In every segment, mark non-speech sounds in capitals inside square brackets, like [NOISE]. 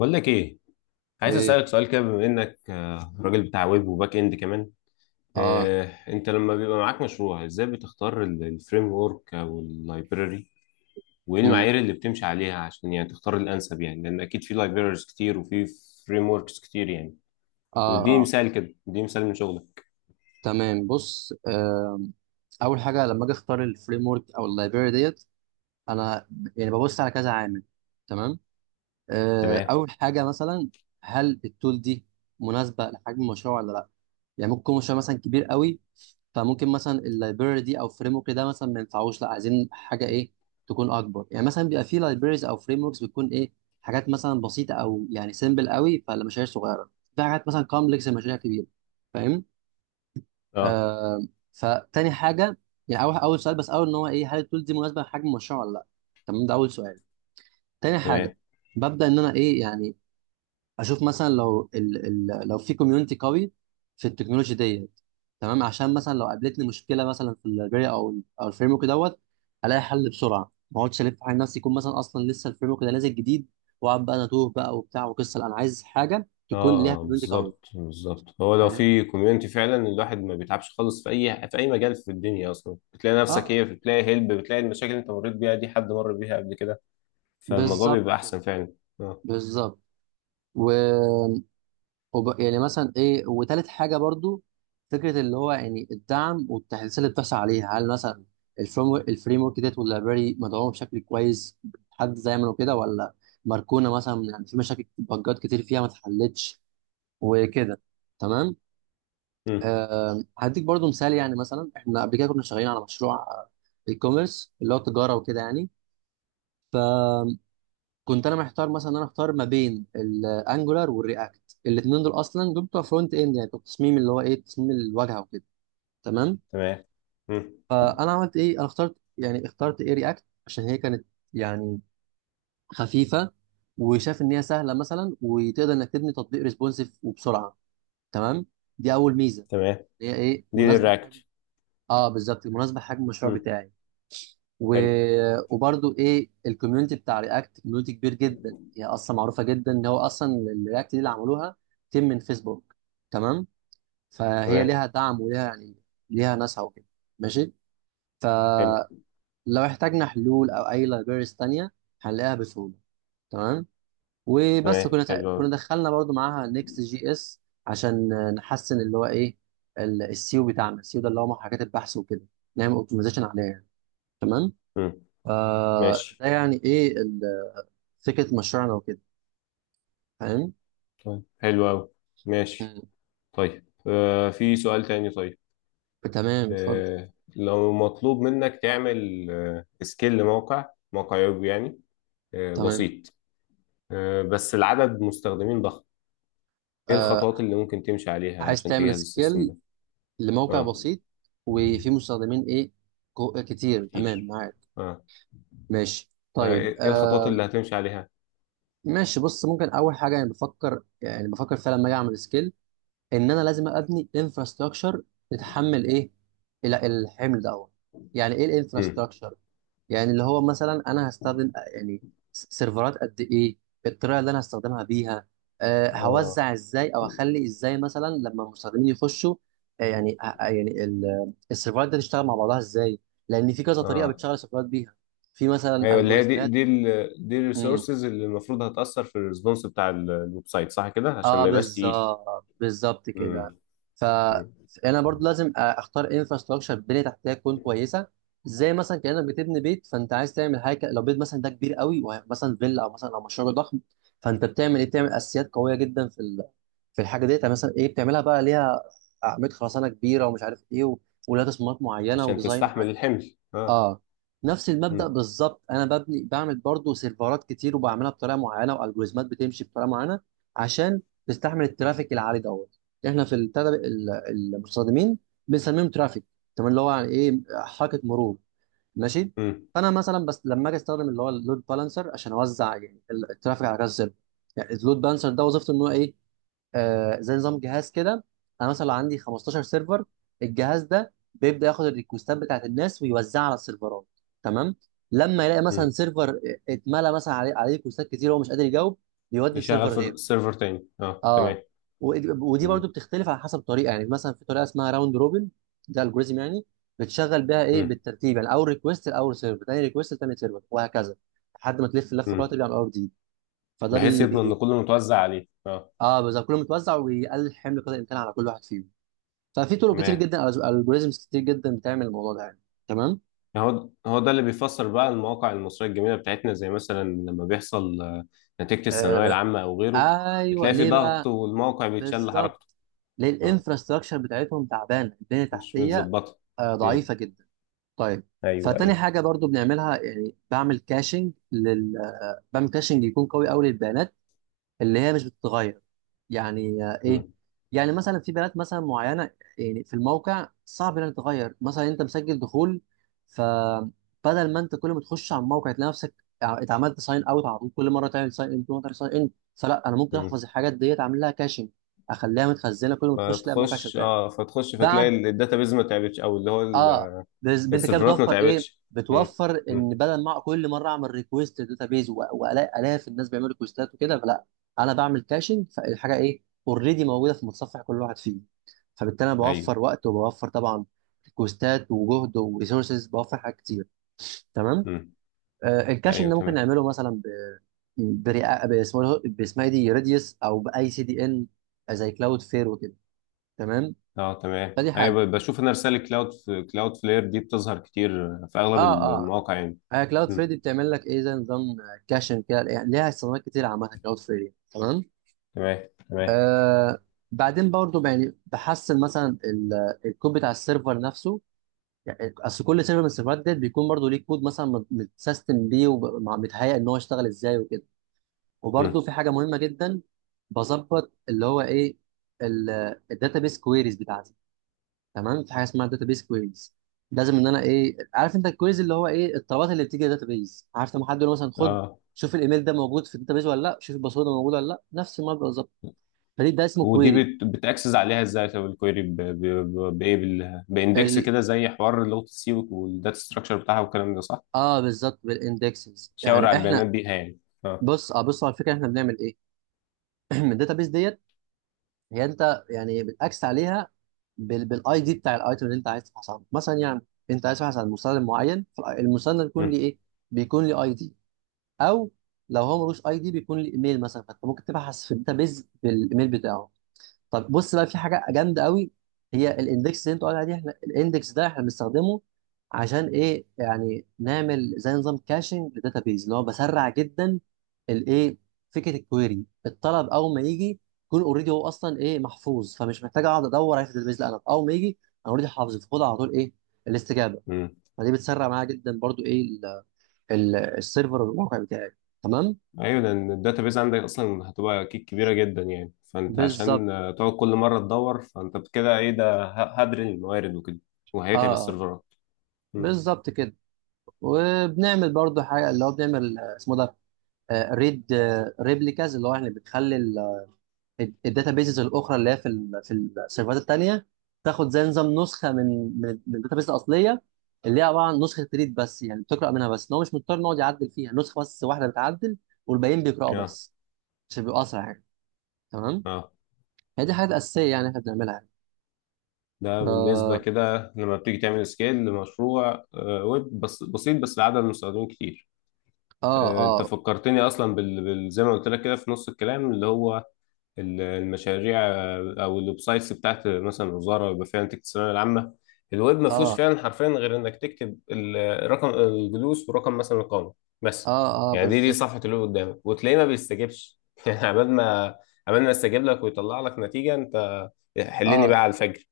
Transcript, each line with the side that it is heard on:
left: بقول لك ايه. عايز
right: ايه.
left: اسالك سؤال كده بما انك راجل بتاع ويب وباك اند كمان.
right: اه.
left: انت لما بيبقى معاك مشروع ازاي بتختار الفريم ورك او اللايبراري، وايه
right: امم
left: المعايير اللي بتمشي عليها عشان يعني تختار الانسب؟ يعني لان اكيد في لايبراريز كتير وفي فريم وركس كتير يعني.
right: اه
left: واديني
right: اه.
left: مثال كده، اديني مثال من شغلك.
right: تمام. بص، اول حاجه لما اجي اختار الفريم ورك او اللايبراري ديت انا يعني ببص على كذا عامل. تمام.
left: تمام.
right: اول حاجه مثلا هل التول دي مناسبه لحجم المشروع ولا لا؟ يعني ممكن يكون مشروع مثلا كبير قوي، فممكن مثلا اللايبراري دي او فريم ورك ده مثلا ما ينفعوش، لا عايزين حاجه ايه، تكون اكبر. يعني مثلا بيبقى في لايبراريز او فريم وركس بتكون ايه، حاجات مثلا بسيطه او يعني سيمبل قوي فالمشاريع صغيره، في حاجات مثلا كومبلكس المشاريع كبيره. فاهم.
left: اه.
right: آه. فتاني حاجه، يعني اول سؤال، بس اول ان هو ايه، هل التول دي مناسبه لحجم المشروع ولا لا. تمام، ده اول سؤال. تاني حاجه،
left: تمام.
right: ببدا ان انا ايه يعني اشوف مثلا لو ال لو في كوميونتي قوي في التكنولوجي ديت. تمام، عشان مثلا لو قابلتني مشكله مثلا في اللايبراري او او الفريم ورك دوت، الاقي حل بسرعه ما اقعدش الف على نفسي، يكون مثلا اصلا لسه الفريم ورك ده نازل جديد واقعد بقى انا توه بقى وبتاع وقصه. لا، انا عايز حاجه تكون ليها
left: اه
right: كوميونتي قوي.
left: بالظبط بالظبط، هو لو
right: فاهم.
left: في كوميونتي فعلا الواحد ما بيتعبش خالص في اي في اي مجال في الدنيا، اصلا بتلاقي نفسك ايه،
right: اه
left: بتلاقي هيلب، بتلاقي المشاكل اللي انت مريت بيها دي حد مر بيها قبل كده. فالموضوع
right: بالظبط
left: بيبقى
right: كده.
left: احسن فعلا. اه.
right: بالظبط. و يعني مثلا ايه، وتالت حاجه برضو، فكره اللي هو يعني الدعم والتحديثات اللي بتحصل عليها. هل مثلا الفريم ورك ديت واللايبراري مدعومه بشكل كويس، حد زي ما كده، ولا مركونه مثلا يعني في مشاكل بجات كتير فيها ما اتحلتش وكده. تمام.
left: امم.
right: آه، هديك برضو مثال. يعني مثلا احنا قبل كده كنا شغالين على مشروع اي كوميرس، اللي هو تجاره وكده يعني. كنت انا محتار مثلا إن انا اختار ما بين الانجولار والرياكت. الاثنين دول اصلا دول بتوع فرونت اند، يعني بتوع التصميم اللي هو ايه، تصميم الواجهه وكده. تمام.
left: تمام. امم.
right: فانا عملت ايه، انا اخترت يعني اخترت ايه، رياكت، عشان هي كانت يعني خفيفه، وشاف ان هي سهله مثلا، وتقدر انك تبني تطبيق ريسبونسيف وبسرعه. تمام. دي اول ميزه.
left: تمام،
right: هي ايه
left: دي
right: مناسبه لحجم.
left: للرياكت.
right: اه بالظبط، مناسبه لحجم المشروع
left: امم.
right: بتاعي. و...
left: حلو.
right: وبرضو ايه، الكوميونتي بتاع رياكت كوميونتي كبير جدا، هي اصلا معروفه جدا ان هو اصلا الرياكت دي اللي عملوها تيم من فيسبوك. تمام. فهي
left: تمام.
right: ليها دعم وليها يعني ليها ناسها وكده. ماشي.
left: حلو.
right: فلو احتاجنا حلول او اي لايبريز تانية هنلاقيها بسهوله. تمام. وبس
left: تمام.
right: كنا
left: حلو قوي.
right: كنا دخلنا برضو معاها نيكست جي اس، عشان نحسن اللي هو ايه، السيو بتاعنا. السيو ده اللي هو محركات البحث وكده، نعمل اوبتمايزيشن عليها يعني. تمام.
left: امم.
right: فده
left: ماشي.
right: يعني ايه، فكرة مشروعنا وكده. فاهم؟
left: طيب حلو قوي. ماشي.
right: مم.
left: طيب في سؤال تاني. طيب
right: تمام اتفضل.
left: لو مطلوب منك تعمل سكيل لموقع، موقع ويب يعني،
right: تمام
left: بسيط، بس العدد مستخدمين ضخم. ايه الخطوات
right: آه.
left: اللي ممكن تمشي عليها
right: عايز
left: عشان
right: تعمل
left: تجهز السيستم
right: سكيل
left: ده؟
right: لموقع
left: اه.
right: بسيط وفيه مستخدمين ايه، كتير. تمام
left: كتير.
right: معاك.
left: اه.
right: ماشي
left: آه،
right: طيب
left: ايه إيه الخطوات
right: آه.
left: اللي هتمشي عليها؟
right: ماشي. بص، ممكن اول حاجة، يعني بفكر يعني بفكر فعلا لما اجي اعمل سكيل، ان انا لازم ابني انفراستراكشر يتحمل ايه، الحمل ده، أول. يعني ايه
left: امم.
right: الانفراستراكشر؟ يعني اللي هو مثلا انا هستخدم يعني سيرفرات قد ايه، الطريقه اللي انا هستخدمها بيها، أه
left: اه.
right: هوزع ازاي، او اخلي ازاي مثلا لما المستخدمين يخشوا. يعني السيرفرات دي تشتغل مع بعضها ازاي، لان في كذا طريقه
left: اه.
right: بتشغل السيرفرات بيها، في مثلا
left: ايوه، اللي هي دي
right: الجوريزمات.
left: دي ال دي الريسورسز اللي المفروض هتأثر في الريسبونس بتاع الويب سايت، صح كده؟ عشان
right: اه
left: ما يبقاش تقيل.
right: بالظبط كده.
left: امم.
right: ف-
left: أمم.
right: فانا برضو لازم اختار انفراستراكشر، بنيه تحتيه تكون كويسه. زي مثلا كانك بتبني بيت، فانت عايز تعمل حاجه لو بيت مثلا ده كبير قوي ومثلا فيلا او مثلا او مشروع ضخم، فانت بتعمل ايه، بتعمل اساسيات قويه جدا في في الحاجه ديت. يعني مثلا ايه، بتعملها بقى ليها اعمده خرسانه كبيره ومش عارف ايه ولها تصميمات معينه
left: عشان
right: وديزاين.
left: تستحمل الحمل، اه.
right: اه. نفس المبدأ
left: امم.
right: بالظبط، انا ببني بعمل برضو سيرفرات كتير وبعملها بطريقه معينه، والجوريزمات بتمشي بطريقه معينه، عشان تستحمل الترافيك العالي دوت. احنا في المستخدمين بنسميهم ترافيك. تمام، اللي هو يعني ايه، حركه مرور. ماشي.
left: امم.
right: فانا مثلا بس لما اجي استخدم اللي هو اللود بالانسر، عشان اوزع يعني الترافيك على كذا سيرفر. يعني اللود بالانسر ده وظيفته ان هو ايه، زي نظام جهاز كده. انا مثلا عندي 15 سيرفر، الجهاز ده بيبدا ياخد الريكوستات بتاعت الناس ويوزعها على السيرفرات. تمام. لما يلاقي مثلا
left: أمم.
right: سيرفر اتملى مثلا عليه ريكوستات كتير وهو مش قادر يجاوب، يودي
left: يشغل
right: السيرفر
left: في
right: غيره.
left: السيرفر تاني، اه
right: اه.
left: تمام.
right: ودي برضو
left: امم.
right: بتختلف على حسب طريقه. يعني مثلا في طريقه اسمها راوند روبن، ده الجوريزم يعني، بتشغل بيها ايه،
left: امم.
right: بالترتيب. يعني اول ريكوست لاول سيرفر، تاني ريكوست لتاني سيرفر، وهكذا، لحد ما تلف اللفه كلها
left: أمم.
right: ترجع للاول جديد. فده
left: بحيث
right: بي,
left: يضمن ان
right: بي...
left: كله متوزع عليه، اه.
right: اه بالظبط، كله متوزع ويقلل حمل قدر الامكان على كل واحد فيهم. ففي طرق كتير
left: تمام.
right: جدا، الجوريزمز كتير جدا بتعمل الموضوع ده يعني. تمام.
left: هو ده اللي بيفسر بقى المواقع المصرية الجميلة بتاعتنا، زي مثلا لما بيحصل نتيجة الثانوية
right: آه
left: العامة أو غيره،
right: ايوه.
left: بتلاقي في
right: ليه
left: ضغط
right: بقى؟
left: والموقع بيتشل حركته.
right: بالظبط. ليه؟
left: آه،
right: الانفراستراكشر بتاعتهم تعبانه، البنيه
left: مش
right: التحتيه
left: متظبطة.
right: آه
left: مم،
right: ضعيفه جدا. طيب.
left: ايوه
right: فتاني
left: ايوه.
right: حاجه برضو بنعملها، يعني بعمل كاشنج لل، بعمل كاشنج يكون قوي قوي للبيانات اللي هي مش بتتغير. يعني آه، ايه،
left: مم،
right: يعني مثلا في بنات مثلا معينه، يعني في الموقع صعب انها تتغير. مثلا انت مسجل دخول، فبدل ما انت كل ما تخش على الموقع تلاقي نفسك اتعملت ساين اوت على طول، كل مره تعمل ساين ان فلا، انا ممكن
left: مم.
right: احفظ الحاجات ديت، اعمل لها كاشنج، اخليها متخزنه، كل ما تخش تلاقي الموقع
left: فتخش
right: شغال.
left: اه فتخش فتلاقي
right: بعد،
left: الداتابيز ما تعبتش، أو اللي هو
right: اه. انت كده
left: السيرفرات ما
right: بتوفر ايه،
left: تعبتش. مم،
right: بتوفر ان
left: مم.
right: بدل ما كل مره اعمل ريكويست داتابيز والاقي الاف الناس بيعملوا ريكويستات وكده، فلا، انا بعمل كاشنج، فالحاجه ايه، اوريدي موجوده في متصفح كل واحد فيه. فبالتالي انا
left: أيوه.
right: بوفر وقت، وبوفر طبعا ريكوستات وجهد وريسورسز، بوفر حاجات كتير. تمام.
left: مم،
right: آه، الكاشنج
left: أيوه
right: ده ممكن
left: تمام.
right: نعمله مثلا ب، باسمه، باسمها إيه دي، ريديوس، او باي سي دي ان، زي كلاود فير وكده. تمام.
left: اه تمام.
right: فدي حاجه.
left: أيوه بشوف أنا رسالة كلاود، كلاود فلير دي بتظهر كتير في
right: اه
left: أغلب
right: آه.
left: المواقع يعني.
right: آه كلاود
left: مم،
right: فريدي بتعمل لك ايه، زي نظام كاشن كده يعني، ليها استخدامات كتير عامه كلاود فريدي. تمام.
left: تمام تمام.
right: آه. بعدين برضو يعني بحسن مثلا الكود بتاع السيرفر نفسه. يعني اصل كل سيرفر من السيرفرات ديت بيكون برضو ليه كود مثلا متسيستم بيه ومتهيأ ان هو يشتغل ازاي وكده. وبرضو
left: مم.
right: في حاجه مهمه جدا بظبط اللي هو ايه، الداتابيس كويريز بتاعتي. تمام. في حاجه اسمها داتابيس كويريز، لازم ان انا ايه، عارف انت الكويريز اللي هو ايه، الطلبات اللي بتيجي داتابيس. عارف لما حد يقول مثلا خد،
left: اه.
right: شوف الايميل ده موجود في الداتابيس ولا لا، شوف الباسورد ده موجود ولا لا، نفس المبدا بالظبط. فدي ده اسمه
left: ودي
right: كويري.
left: بتاكسس عليها ازاي؟ طب الكويري بايه؟ باندكس
right: ال...
left: كده زي حوار لغه السي والداتا ستراكشر بتاعها والكلام ده، صح؟
right: اه بالظبط، بالاندكسز.
left: شاور
right: يعني
left: على
right: احنا،
left: البيانات بيها يعني. اه.
right: بص، اه بص على الفكره، احنا بنعمل ايه، [CLEARS THROAT] الداتابيس ديت هي انت يعني بتاكس عليها بالاي دي بتاع الايتم اللي انت عايز تبحث عنه. مثلا يعني انت عايز تبحث عن مستند معين، فالمستند بيكون ليه
left: امم.
right: ايه، بيكون ليه اي دي، او لو هو ملوش اي دي بيكون ليه ايميل مثلا، فانت ممكن تبحث في الداتابيز بالايميل بتاعه. طب بص بقى، في حاجه جامده قوي، هي الاندكس اللي انت قاعد عليها دي. احنا الاندكس ده احنا بنستخدمه عشان ايه، يعني نعمل زي نظام كاشنج للداتابيز، اللي هو بسرع جدا الايه، فكره الكويري، الطلب اول ما يجي يكون اوريدي هو اصلا ايه، محفوظ. فمش محتاج اقعد ادور عليه في الداتابيز، لا، انا اول ما يجي انا اوريدي حافظه، فخد على طول ايه، الاستجابه.
left: امم.
right: فدي بتسرع معايا جدا برضو ايه، السيرفر والموقع بتاعي. تمام.
left: ايوه لان الداتا بيز عندك اصلا هتبقى اكيد كبيره جدا يعني، فانت
right: بالظبط.
left: عشان تقعد كل مره تدور فانت كده ايه ده، هدري الموارد وكده. وهيتعب
right: اه
left: السيرفرات. امم.
right: بالظبط كده. وبنعمل برضو حاجه، اللي هو بنعمل اسمه ده، ريد ريبليكاز، اللي هو يعني بنخلي الداتا بيزز الاخرى اللي هي في في السيرفرات التانيه تاخد زي نظام نسخه من من الداتا بيز الاصليه، اللي هي عباره عن نسخه ريد بس، يعني بتقرا منها بس، ان هو مش مضطر إن هو يقعد يعدل فيها. نسخه بس واحده بتعدل والباقيين بيقراوا
left: اه.
right: بس، عشان بيبقوا اسرع يعني. تمام.
left: اه.
right: هي دي حاجات اساسيه يعني احنا بنعملها يعني.
left: ده بالنسبه
right: اه.
left: كده لما بتيجي تعمل سكيل لمشروع ويب بس بسيط بس لعدد المستخدمين كتير.
right: اه.
left: انت
right: اه.
left: فكرتني اصلا زي ما قلت لك كده في نص الكلام، اللي هو المشاريع او الويب سايتس بتاعت مثلا الوزاره، يبقى فيها نتيجه الثانويه العامه. الويب ما فيهوش
right: اه.
left: فعلا حرفيا غير انك تكتب الرقم الجلوس ورقم مثلا القامه بس.
right: اه, آه
left: يعني دي
right: بالظبط.
left: صفحه الويب قدامك وتلاقيه ما بيستجيبش [LAUGHS] يعني عبال ما يستجيب لك ويطلع لك نتيجه، انت حلني بقى
right: اه
left: على الفجر.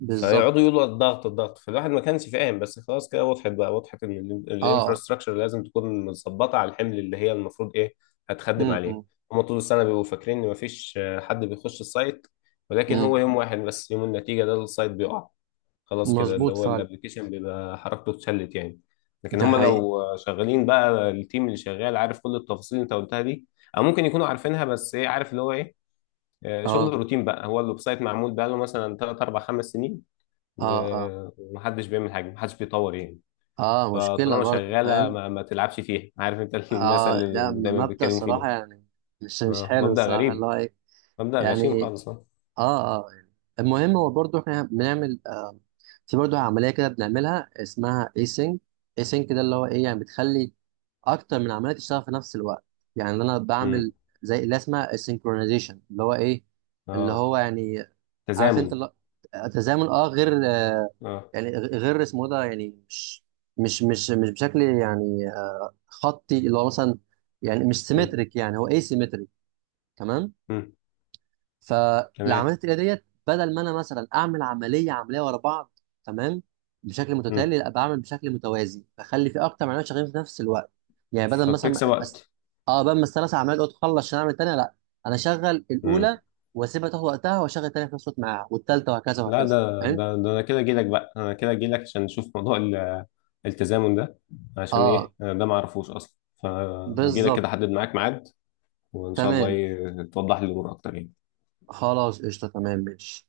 right: بالظبط.
left: فيقعدوا يقولوا الضغط الضغط، فالواحد ما كانش فاهم، بس خلاص كده وضحت، بقى وضحت ان
right: اه.
left: الانفراستراكشر لازم تكون متظبطه على الحمل اللي هي المفروض ايه، هتخدم عليه.
right: امم
left: هما طول السنه بيبقوا فاكرين ان مفيش حد بيخش السايت، ولكن هو
right: امم
left: يوم واحد بس، يوم النتيجه ده السايت بيقع. خلاص كده اللي
right: مظبوط
left: هو
right: فعلا.
left: الابلكيشن بيبقى حركته اتشلت يعني. لكن
right: ده
left: هما
right: حقيقي.
left: لو شغالين بقى، التيم اللي شغال عارف كل التفاصيل اللي انت قلتها دي، او ممكن يكونوا عارفينها بس ايه، عارف اللي هو ايه، شغل
right: اه
left: روتين بقى. هو الويب سايت معمول بقى له مثلا 3 4 5 سنين
right: اه. اه
left: ومحدش بيعمل حاجه، محدش بيطور يعني.
right: اه مشكلة
left: فطالما
right: برضو
left: شغاله
right: فاهم.
left: ما تلعبش فيها، عارف انت [LAUGHS] الناس
right: اه
left: اللي
right: لا،
left: دايما
right: مبدأ
left: بيتكلموا فيه ده.
right: صراحة يعني مش مش حلو
left: مبدأ
right: الصراحة اللي
left: غريب،
right: هو ايه
left: مبدأ غشيم
right: يعني.
left: خالص، اه.
right: اه اه. المهم هو برضو احنا بنعمل آه، في برضو عملية كده بنعملها اسمها ايسينج. ايسينج ده اللي هو ايه يعني، بتخلي اكتر من عملية تشتغل في نفس الوقت. يعني انا
left: مم.
right: بعمل زي اللي اسمها السينكرونايزيشن، اللي هو ايه، اللي
left: اه.
right: هو يعني عارف انت
left: تزامن.
right: اللي هو تزامن اه. غير،
left: اه.
right: يعني غير اسمه ده، يعني مش مش بشكل يعني خطي اللي هو مثلا، يعني مش
left: مم.
right: سيمتريك، يعني هو اي سيمتريك. تمام.
left: مم.
right: فالعمليه
left: تمام.
right: التقليديه ديت بدل ما انا مثلا اعمل عمليه عمليه ورا بعض، تمام، بشكل
left: مم.
right: متتالي، لا بعمل بشكل متوازي، بخلي في اكتر من عمليه شغالين في نفس الوقت. يعني بدل
left: فبتكسب
right: مثلا
left: وقت.
right: اه بدل ما ال3 عمليات دول تخلص عشان اعمل الثانيه، لا، انا اشغل الاولى
left: مم.
right: واسيبها تاخد وقتها، واشغل الثانيه في نفس الوقت معاها، والثالثه، وهكذا
left: لا،
right: وهكذا.
left: ده
right: فاهم.
left: ده ده انا كده اجيلك بقى، انا كده اجيلك عشان نشوف موضوع التزامن ده، عشان
right: اه
left: ايه أنا ده ما اعرفوش اصلا. فاجيلك كده
right: بالظبط.
left: احدد معاك ميعاد، وان شاء الله
right: تمام.
left: توضح لي الامور اكتر يعني.
right: خلاص قشطة تمام ماشي.